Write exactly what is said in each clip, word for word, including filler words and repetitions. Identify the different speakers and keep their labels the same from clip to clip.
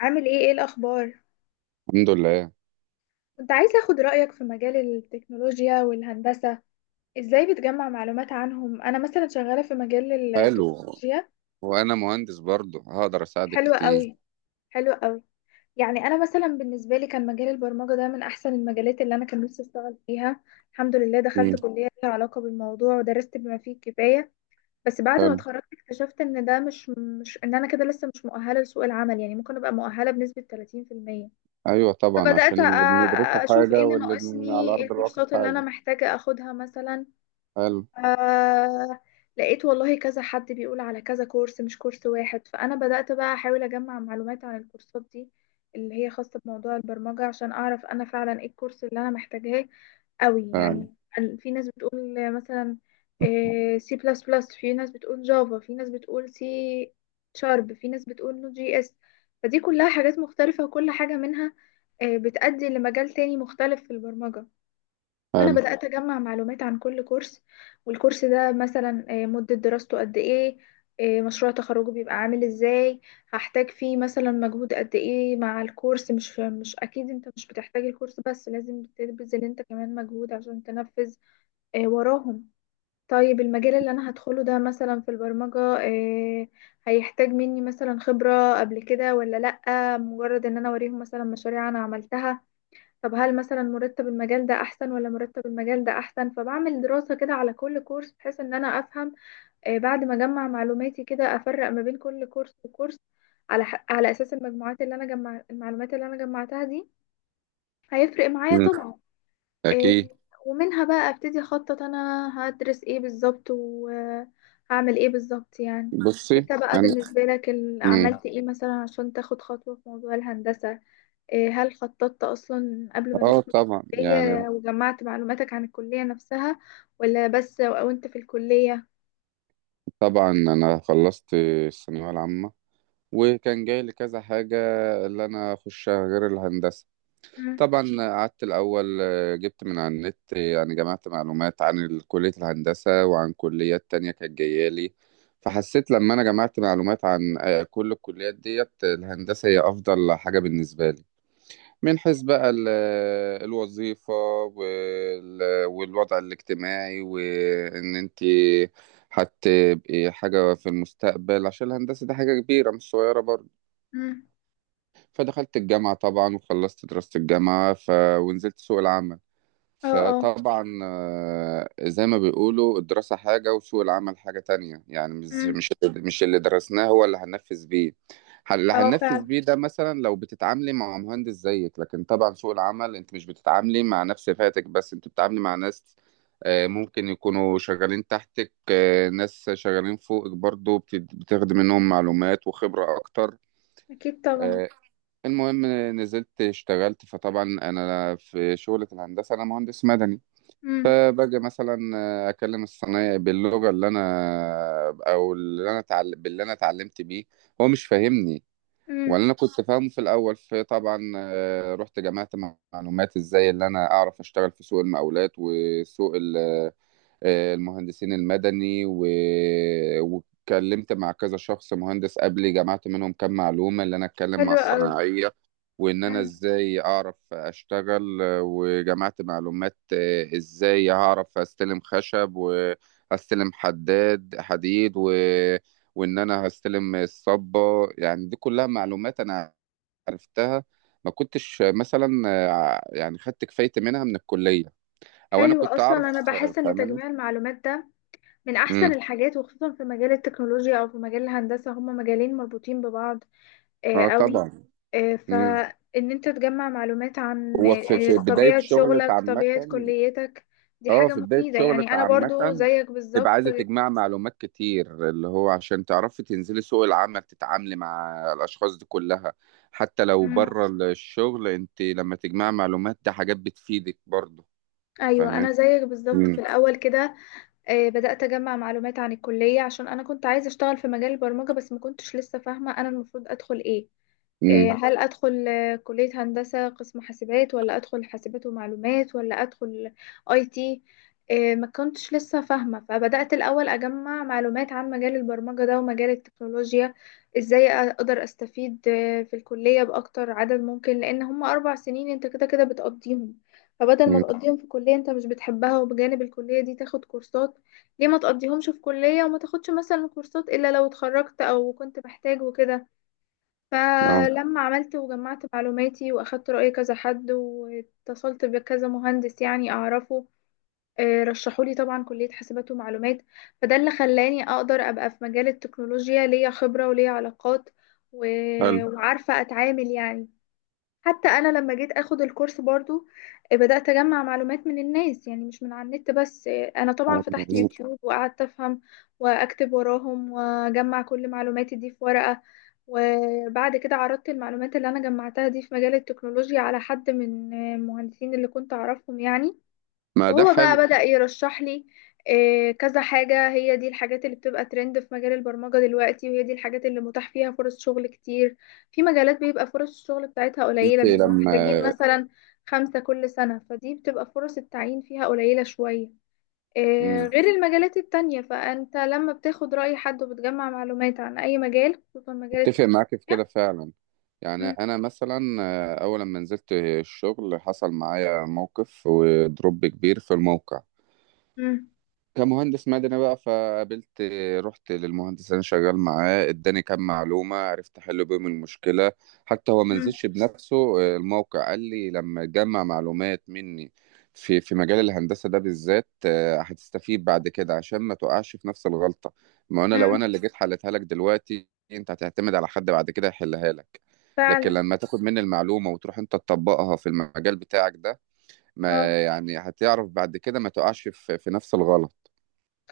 Speaker 1: عامل ايه ايه الاخبار؟
Speaker 2: الحمد لله.
Speaker 1: كنت عايزه اخد رايك في مجال التكنولوجيا والهندسه، ازاي بتجمع معلومات عنهم؟ انا مثلا شغاله في مجال
Speaker 2: حلو.
Speaker 1: التكنولوجيا.
Speaker 2: وانا مهندس برضه هقدر اساعدك
Speaker 1: حلوه
Speaker 2: كتير.
Speaker 1: قوي. حلوه قوي. يعني انا مثلا بالنسبه لي كان مجال البرمجه ده من احسن المجالات اللي انا كان نفسي اشتغل فيها. الحمد لله دخلت
Speaker 2: مم.
Speaker 1: كليه ليها علاقه بالموضوع ودرست بما فيه الكفايه. بس بعد ما
Speaker 2: حلو.
Speaker 1: اتخرجت اكتشفت ان ده مش مش ان انا كده لسه مش مؤهله لسوق العمل، يعني ممكن ابقى مؤهله بنسبه ثلاثين في المية.
Speaker 2: ايوه طبعا، عشان
Speaker 1: فبدأت أ-
Speaker 2: اللي بندرسه
Speaker 1: أشوف ايه
Speaker 2: حاجه
Speaker 1: اللي
Speaker 2: واللي بن...
Speaker 1: ناقصني،
Speaker 2: على
Speaker 1: ايه
Speaker 2: ارض الواقع
Speaker 1: الكورسات اللي أنا
Speaker 2: حاجه.
Speaker 1: محتاجة أخدها مثلا.
Speaker 2: حلو.
Speaker 1: آه، لقيت والله كذا حد بيقول على كذا كورس مش كورس واحد، فأنا بدأت بقى أحاول أجمع معلومات عن الكورسات دي اللي هي خاصة بموضوع البرمجة، عشان أعرف أنا فعلا إيه الكورس اللي أنا محتاجاه قوي.
Speaker 2: حلو.
Speaker 1: يعني ال- في ناس بتقول مثلا سي بلس بلس، في ناس بتقول جافا، في ناس بتقول سي شارب، في ناس بتقول نوت جي اس. فدي كلها حاجات مختلفة، وكل حاجة منها آه، بتأدي لمجال تاني مختلف في البرمجة. فأنا
Speaker 2: حلو.
Speaker 1: بدأت أجمع معلومات عن كل كورس، والكورس ده مثلا آه، مدة دراسته قد إيه، آه، مشروع تخرجه بيبقى عامل إزاي، هحتاج فيه مثلا مجهود قد إيه. مع الكورس مش مش أكيد أنت مش بتحتاج الكورس بس، لازم تبذل أنت كمان مجهود عشان تنفذ آه، وراهم. طيب المجال اللي أنا هدخله ده مثلا في البرمجة، آه، هيحتاج مني مثلا خبرة قبل كده ولا لأ؟ مجرد إن أنا أوريهم مثلا مشاريع أنا عملتها. طب هل مثلا مرتب المجال ده احسن ولا مرتب المجال ده احسن؟ فبعمل دراسة كده على كل كورس بحيث ان انا افهم. آه، بعد ما اجمع معلوماتي كده افرق ما بين كل كورس وكورس، على ح- على اساس المجموعات اللي انا جمع المعلومات اللي انا جمعتها دي. هيفرق معايا
Speaker 2: مم.
Speaker 1: طبعا. آه،
Speaker 2: اكيد.
Speaker 1: ومنها بقى ابتدي اخطط انا هدرس ايه بالظبط وهعمل ايه بالظبط يعني.
Speaker 2: بصي.
Speaker 1: انت بقى
Speaker 2: انا.
Speaker 1: بالنسبة لك ال-
Speaker 2: مم.
Speaker 1: عملت ايه مثلا عشان تاخد خطوة في موضوع الهندسة؟ إيه، هل خططت أصلا قبل ما
Speaker 2: اه
Speaker 1: تدخل
Speaker 2: طبعا يعني.
Speaker 1: الكلية، وجمعت معلوماتك عن الكلية نفسها، ولا بس وأنت في الكلية؟
Speaker 2: طبعا انا خلصت الثانويه العامه، وكان جاي لي كذا حاجه اللي انا اخشها غير الهندسه.
Speaker 1: مم.
Speaker 2: طبعا قعدت الأول، آه، جبت من على النت، آه، يعني جمعت معلومات عن ال- كلية الهندسة وعن كليات تانية كانت جاية لي. فحسيت لما أنا جمعت معلومات عن آه، كل الكليات ديت، آه، الهندسة هي أفضل حاجة بالنسبة لي، من حيث بقى ال- آه، الوظيفة وال- والوضع الاجتماعي، وإن أنت هتبقي حاجة في المستقبل، عشان الهندسة دي حاجة كبيرة مش صغيرة برضه.
Speaker 1: مم.
Speaker 2: فدخلت الجامعة طبعا، وخلصت دراسة الجامعة ف... ونزلت سوق العمل.
Speaker 1: اه اه.
Speaker 2: فطبعا آه، زي ما بيقولوا الدراسة حاجة وسوق العمل حاجة تانية، يعني مش
Speaker 1: مم.
Speaker 2: مش مش اللي درسناه هو اللي هننفذ بيه. ح- اللي
Speaker 1: اه
Speaker 2: هننفذ
Speaker 1: فعلا.
Speaker 2: بيه ده مثلا لو بتتعاملي مع مهندس زيك، لكن طبعا سوق العمل انت مش بتتعاملي مع نفس فئتك، بس انت بتتعاملي مع ناس آه، ممكن يكونوا شغالين تحتك، آه، ناس شغالين فوقك برضو، بت- بتاخدي منهم معلومات وخبرة أكتر.
Speaker 1: أكيد طبعا.
Speaker 2: آه، المهم نزلت اشتغلت. فطبعا أنا في شغلة الهندسة أنا مهندس مدني.
Speaker 1: مم.
Speaker 2: باجي مثلا آه، اكلم الصنايعي باللغه اللي انا او اللي انا اتعلم باللي انا اتعلمت بيه، هو مش فاهمني ولا
Speaker 1: مم.
Speaker 2: انا كنت فاهمه في الاول. فطبعا آه، رحت جمعت معلومات ازاي اللي انا اعرف اشتغل في سوق المقاولات وسوق ال آه، المهندسين المدني و... واتكلمت مع كذا شخص مهندس قبلي، جمعت منهم كام معلومة اللي أنا أتكلم مع
Speaker 1: حلو أوي.
Speaker 2: الصناعية، وإن أنا
Speaker 1: مم.
Speaker 2: إزاي أعرف أشتغل. آه، وجمعت معلومات آه، إزاي هعرف أستلم خشب وأستلم حداد حديد و... وإن أنا هستلم الصبة. يعني دي كلها معلومات أنا عرفتها، ما كنتش آه، مثلا آه، يعني خدت كفايتي منها من الكلية، أو أنا
Speaker 1: حلو.
Speaker 2: كنت
Speaker 1: أصلا
Speaker 2: أعرف.
Speaker 1: أنا
Speaker 2: آه،
Speaker 1: بحس إن
Speaker 2: فاهماني؟
Speaker 1: تجميع المعلومات ده من أحسن الحاجات، وخصوصا في مجال التكنولوجيا أو في مجال الهندسة، هما مجالين مربوطين ببعض آه،
Speaker 2: آه،
Speaker 1: قوي.
Speaker 2: طبعًا.
Speaker 1: آه،
Speaker 2: إمم،
Speaker 1: فإن أنت تجمع معلومات عن
Speaker 2: هو في في
Speaker 1: آه،
Speaker 2: بداية
Speaker 1: طبيعة
Speaker 2: شغلِك
Speaker 1: شغلك،
Speaker 2: عامةً،
Speaker 1: طبيعة كليتك، دي
Speaker 2: آه،
Speaker 1: حاجة
Speaker 2: في بداية
Speaker 1: مفيدة. يعني
Speaker 2: شغلِك
Speaker 1: أنا برضو
Speaker 2: عامةً،
Speaker 1: زيك
Speaker 2: تبقى
Speaker 1: بالظبط.
Speaker 2: عايزة تجمعي معلومات كتير، اللي هو عشان تعرفي تنزلي سوق العمل، تتعاملي مع الأشخاص دي كلها، حتى لو
Speaker 1: مم.
Speaker 2: برّه ال الشغل أنتِ لمّا تجمعي معلومات، ده حاجات بتفيدِك برضه.
Speaker 1: أيوة
Speaker 2: فاهماني؟
Speaker 1: أنا زيك بالظبط. في
Speaker 2: إمم.
Speaker 1: الأول كده آه، بدأت أجمع معلومات عن الكلية، عشان أنا كنت عايزة أشتغل في مجال البرمجة، بس ما كنتش لسه فاهمة أنا المفروض أدخل إيه. آه،
Speaker 2: إمم.
Speaker 1: صح. هل أدخل آه، كلية هندسة قسم حاسبات، ولا أدخل حاسبات ومعلومات، ولا أدخل أي تي؟ آه، ما كنتش لسه فاهمة، فبدأت الأول أجمع معلومات عن مجال البرمجة ده ومجال التكنولوجيا. إزاي أقدر أستفيد آه، في الكلية بأكتر عدد ممكن، لأن هما أربع سنين أنت كده كده بتقضيهم. فبدل ما
Speaker 2: إمم.
Speaker 1: تقضيهم في كلية أنت مش بتحبها، وبجانب الكلية دي تاخد كورسات، ليه ما تقضيهمش في كلية وما تاخدش مثلا كورسات إلا لو اتخرجت أو كنت محتاج وكده؟
Speaker 2: آه.
Speaker 1: فلما عملت وجمعت معلوماتي وأخدت رأي كذا حد واتصلت بكذا مهندس يعني أعرفه، آه، رشحولي طبعا كلية حاسبات ومعلومات. فده اللي خلاني أقدر أبقى في مجال التكنولوجيا، ليا خبرة وليا علاقات، و-
Speaker 2: حلو.
Speaker 1: وعارفة أتعامل يعني. حتى انا لما جيت اخد الكورس برضو، آه، بدأت اجمع معلومات من الناس، يعني مش من على النت بس. آه، انا طبعا
Speaker 2: آه،
Speaker 1: فتحت
Speaker 2: مضبوط.
Speaker 1: يوتيوب وقعدت افهم واكتب وراهم، واجمع كل معلوماتي دي في ورقة. وبعد كده عرضت المعلومات اللي انا جمعتها دي في مجال التكنولوجيا على حد من آه، المهندسين اللي كنت اعرفهم يعني.
Speaker 2: ما ده
Speaker 1: وهو بقى
Speaker 2: حلو، إن
Speaker 1: بدأ يرشح لي آه، كذا حاجة. هي دي الحاجات اللي بتبقى ترند في مجال البرمجة دلوقتي، وهي دي الحاجات اللي متاح فيها فرص شغل كتير. في مجالات بيبقى فرص الشغل بتاعتها
Speaker 2: أنتِ
Speaker 1: قليلة، بيبقوا محتاجين
Speaker 2: لمّا...
Speaker 1: مثلا خمسة كل سنة، فدي بتبقى فرص التعيين فيها قليلة شوية، آه،
Speaker 2: إمم.
Speaker 1: غير المجالات التانية. فأنت لما بتاخد رأي حد وبتجمع معلومات عن أي مجال، خصوصا مجال
Speaker 2: اتفق
Speaker 1: التكنولوجيا.
Speaker 2: معاك في كده فعلا. يعني
Speaker 1: مم.
Speaker 2: انا مثلا آه، اول لما نزلت الشغل حصل معايا موقف ودروب كبير في الموقع
Speaker 1: مم.
Speaker 2: كمهندس مدني بقى. فقابلت... رحت للمهندس اللي انا شغال معاه، اداني كام معلومه عرفت احل بيهم المشكله. حتى هو ما
Speaker 1: مم.
Speaker 2: نزلش بنفسه آه، الموقع. قال لي لما تجمع معلومات مني في في مجال الهندسه ده بالذات، آه، هتستفيد بعد كده، عشان ما تقعش في نفس الغلطه. ما انا لو
Speaker 1: مم.
Speaker 2: انا اللي جيت حلتها لك دلوقتي، انت هتعتمد على حد بعد كده يحلها لك. لكن
Speaker 1: فعلا.
Speaker 2: لما تاخد مني المعلومه وتروح انت تطبقها في المجال بتاعك ده،
Speaker 1: اه
Speaker 2: ما يعني هتعرف بعد كده ما تقعش في في نفس الغلط.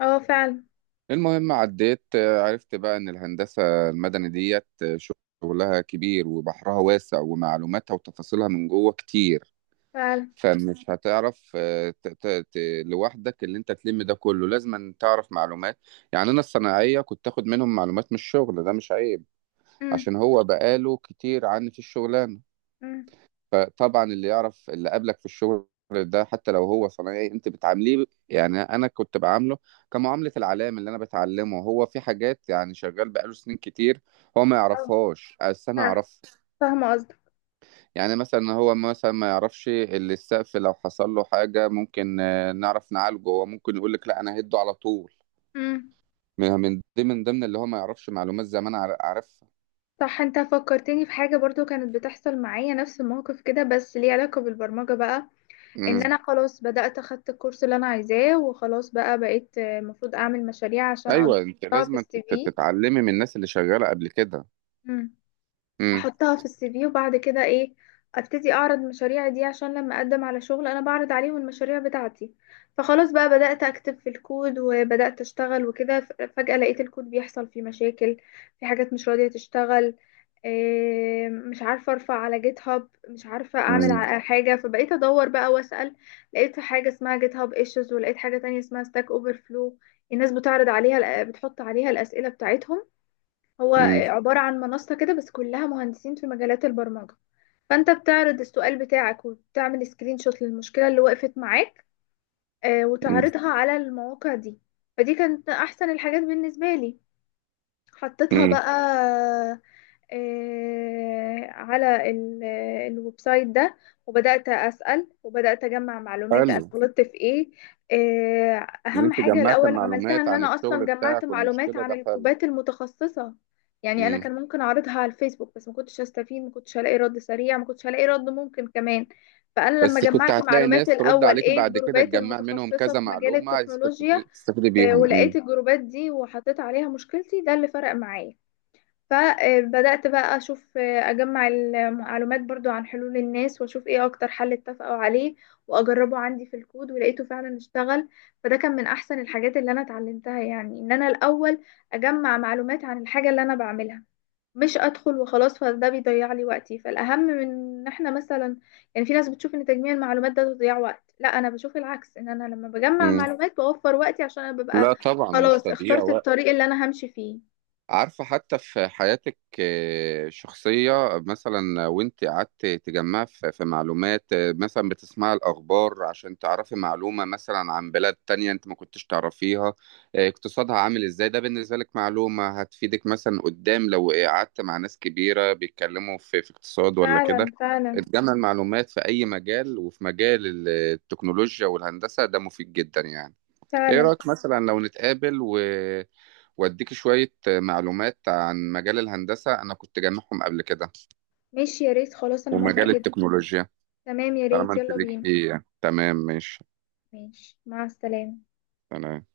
Speaker 1: اه. فعلا
Speaker 2: المهم عديت، آه، عرفت بقى ان الهندسة المدني ديت آه، شغلها كبير، وبحرها واسع، ومعلوماتها وتفاصيلها من جوه كتير.
Speaker 1: فعلا.
Speaker 2: فمش هتعرف آه، ت- ت- ت- لوحدك اللي انت تلم ده كله، لازم أن تعرف معلومات. يعني انا الصناعية كنت تاخد منهم معلومات من الشغل، ده مش عيب،
Speaker 1: مم.
Speaker 2: عشان هو بقاله كتير عني في الشغلانة.
Speaker 1: مم.
Speaker 2: فطبعا اللي يعرف اللي قابلك في الشغل ده حتى لو هو صنايعي، انت بتعامليه، يعني انا كنت بعامله كمعامله العلام اللي انا بتعلمه. هو في حاجات يعني شغال بقاله سنين كتير هو ما
Speaker 1: آه.
Speaker 2: يعرفهاش بس انا
Speaker 1: فعلا.
Speaker 2: اعرفها.
Speaker 1: فاهمة قصدك.
Speaker 2: يعني مثلا هو مثلا ما يعرفش اللي السقف لو حصل له حاجه ممكن آه، نعرف نعالجه، هو ممكن يقول لك لا انا هده على طول،
Speaker 1: امم.
Speaker 2: من من دي من ضمن اللي هو ما يعرفش. معلومات زمان عار- عارفها.
Speaker 1: صح، انت فكرتني في حاجة برضو كانت بتحصل معايا نفس الموقف كده، بس ليه علاقة بالبرمجة بقى. ان
Speaker 2: امم.
Speaker 1: انا خلاص بدأت اخدت الكورس اللي انا عايزاه، وخلاص بقى بقيت آه، المفروض اعمل مشاريع عشان اقدر
Speaker 2: ايوه انت
Speaker 1: احطها في
Speaker 2: لازم تت-
Speaker 1: السي
Speaker 2: تتعلمي من الناس اللي شغاله قبل كده.
Speaker 1: في.
Speaker 2: امم.
Speaker 1: احطها في السي في، وبعد كده ايه؟ ابتدي اعرض مشاريعي دي، عشان لما اقدم على شغل انا بعرض عليهم المشاريع بتاعتي. فخلاص بقى بدأت اكتب في الكود وبدأت اشتغل وكده، ف- فجأة لقيت الكود بيحصل فيه مشاكل، في حاجات مش راضية تشتغل. إيه، مش عارفة ارفع على جيت هاب، مش عارفة اعمل
Speaker 2: امم.
Speaker 1: ع- حاجة. فبقيت ادور بقى واسأل. لقيت حاجة اسمها جيت هاب ايشوز، ولقيت حاجة تانية اسمها ستاك اوفر فلو. الناس بتعرض عليها بتحط عليها الأسئلة بتاعتهم. هو عبارة عن منصة كده بس كلها مهندسين في مجالات البرمجة. فأنت بتعرض السؤال بتاعك، وبتعمل سكرين شوت للمشكلة اللي وقفت معاك آه،
Speaker 2: مم.
Speaker 1: وتعرضها على المواقع دي. فدي كانت أحسن الحاجات بالنسبة لي. حطيتها
Speaker 2: مم.
Speaker 1: بقى آه، على ال- آه، الويب سايت ده، وبدأت أسأل وبدأت أجمع معلومات أنا
Speaker 2: حلو.
Speaker 1: غلطت في إيه. آه،
Speaker 2: ان
Speaker 1: أهم
Speaker 2: انت
Speaker 1: حاجة
Speaker 2: جمعت
Speaker 1: الأول عملتها
Speaker 2: معلومات
Speaker 1: إن
Speaker 2: عن
Speaker 1: أنا أصلا
Speaker 2: الشغل
Speaker 1: جمعت
Speaker 2: بتاعك
Speaker 1: معلومات
Speaker 2: والمشكله،
Speaker 1: عن
Speaker 2: ده حلو.
Speaker 1: الجروبات المتخصصة. يعني أنا
Speaker 2: مم.
Speaker 1: كان ممكن أعرضها على الفيسبوك، بس ما كنتش هستفيد، ما كنتش هلاقي رد سريع، ما كنتش هلاقي رد ممكن كمان. فأنا لما
Speaker 2: بس كنت
Speaker 1: جمعت
Speaker 2: هتلاقي
Speaker 1: معلومات
Speaker 2: ناس ترد
Speaker 1: الأول
Speaker 2: عليك
Speaker 1: إيه
Speaker 2: بعد كده
Speaker 1: الجروبات
Speaker 2: تجمع منهم
Speaker 1: المتخصصة
Speaker 2: كذا
Speaker 1: في مجال
Speaker 2: معلومه، تستفيد
Speaker 1: التكنولوجيا،
Speaker 2: تستفيد
Speaker 1: آه،
Speaker 2: بيهم.
Speaker 1: ولقيت
Speaker 2: مم.
Speaker 1: الجروبات دي وحطيت عليها مشكلتي، ده اللي فرق معايا. فبدأت بقى أشوف أجمع المعلومات برضو عن حلول الناس، وأشوف إيه أكتر حل اتفقوا عليه وأجربه عندي في الكود، ولقيته فعلا اشتغل. فده كان من أحسن الحاجات اللي أنا اتعلمتها، يعني إن أنا الأول أجمع معلومات عن الحاجة اللي أنا بعملها، مش أدخل وخلاص، فده بيضيع لي وقتي. فالأهم من إن إحنا مثلا، يعني في ناس بتشوف إن تجميع المعلومات ده تضيع وقت، لا أنا بشوف العكس، إن أنا لما بجمع
Speaker 2: مم.
Speaker 1: معلومات بوفر وقتي، عشان أنا ببقى
Speaker 2: لا طبعا مش
Speaker 1: خلاص
Speaker 2: تضييع
Speaker 1: اخترت
Speaker 2: وقت.
Speaker 1: الطريق اللي أنا همشي فيه.
Speaker 2: عارفة، حتى في حياتك آه، شخصية مثلا، وانت قعدت تجمع في في معلومات، آه، مثلا بتسمع الأخبار عشان تعرفي معلومة مثلا عن بلاد تانية انت ما كنتش تعرفيها، آه، اقتصادها عامل ازاي، ده بالنسبة لك معلومة هتفيدك مثلا قدام، لو قعدت مع ناس كبيرة بيتكلموا في في اقتصاد ولا كده.
Speaker 1: فعلا. فعلا
Speaker 2: تجمع المعلومات في أي مجال، وفي مجال ال- آه، التكنولوجيا والهندسة ده مفيد جدا يعني. ايه
Speaker 1: فعلا.
Speaker 2: رأيك مثلا لو نتقابل و... واديك شوية معلومات عن مجال الهندسة أنا كنت جامعهم قبل كده،
Speaker 1: ماشي، يا ريت، خلاص انا موافقة
Speaker 2: ومجال
Speaker 1: جدا.
Speaker 2: التكنولوجيا؟
Speaker 1: تمام، يا
Speaker 2: طالما
Speaker 1: ريت
Speaker 2: أنت
Speaker 1: يلا
Speaker 2: ليك
Speaker 1: بينا.
Speaker 2: فيه. تمام. ماشي.
Speaker 1: ماشي مع السلامة.
Speaker 2: تمام.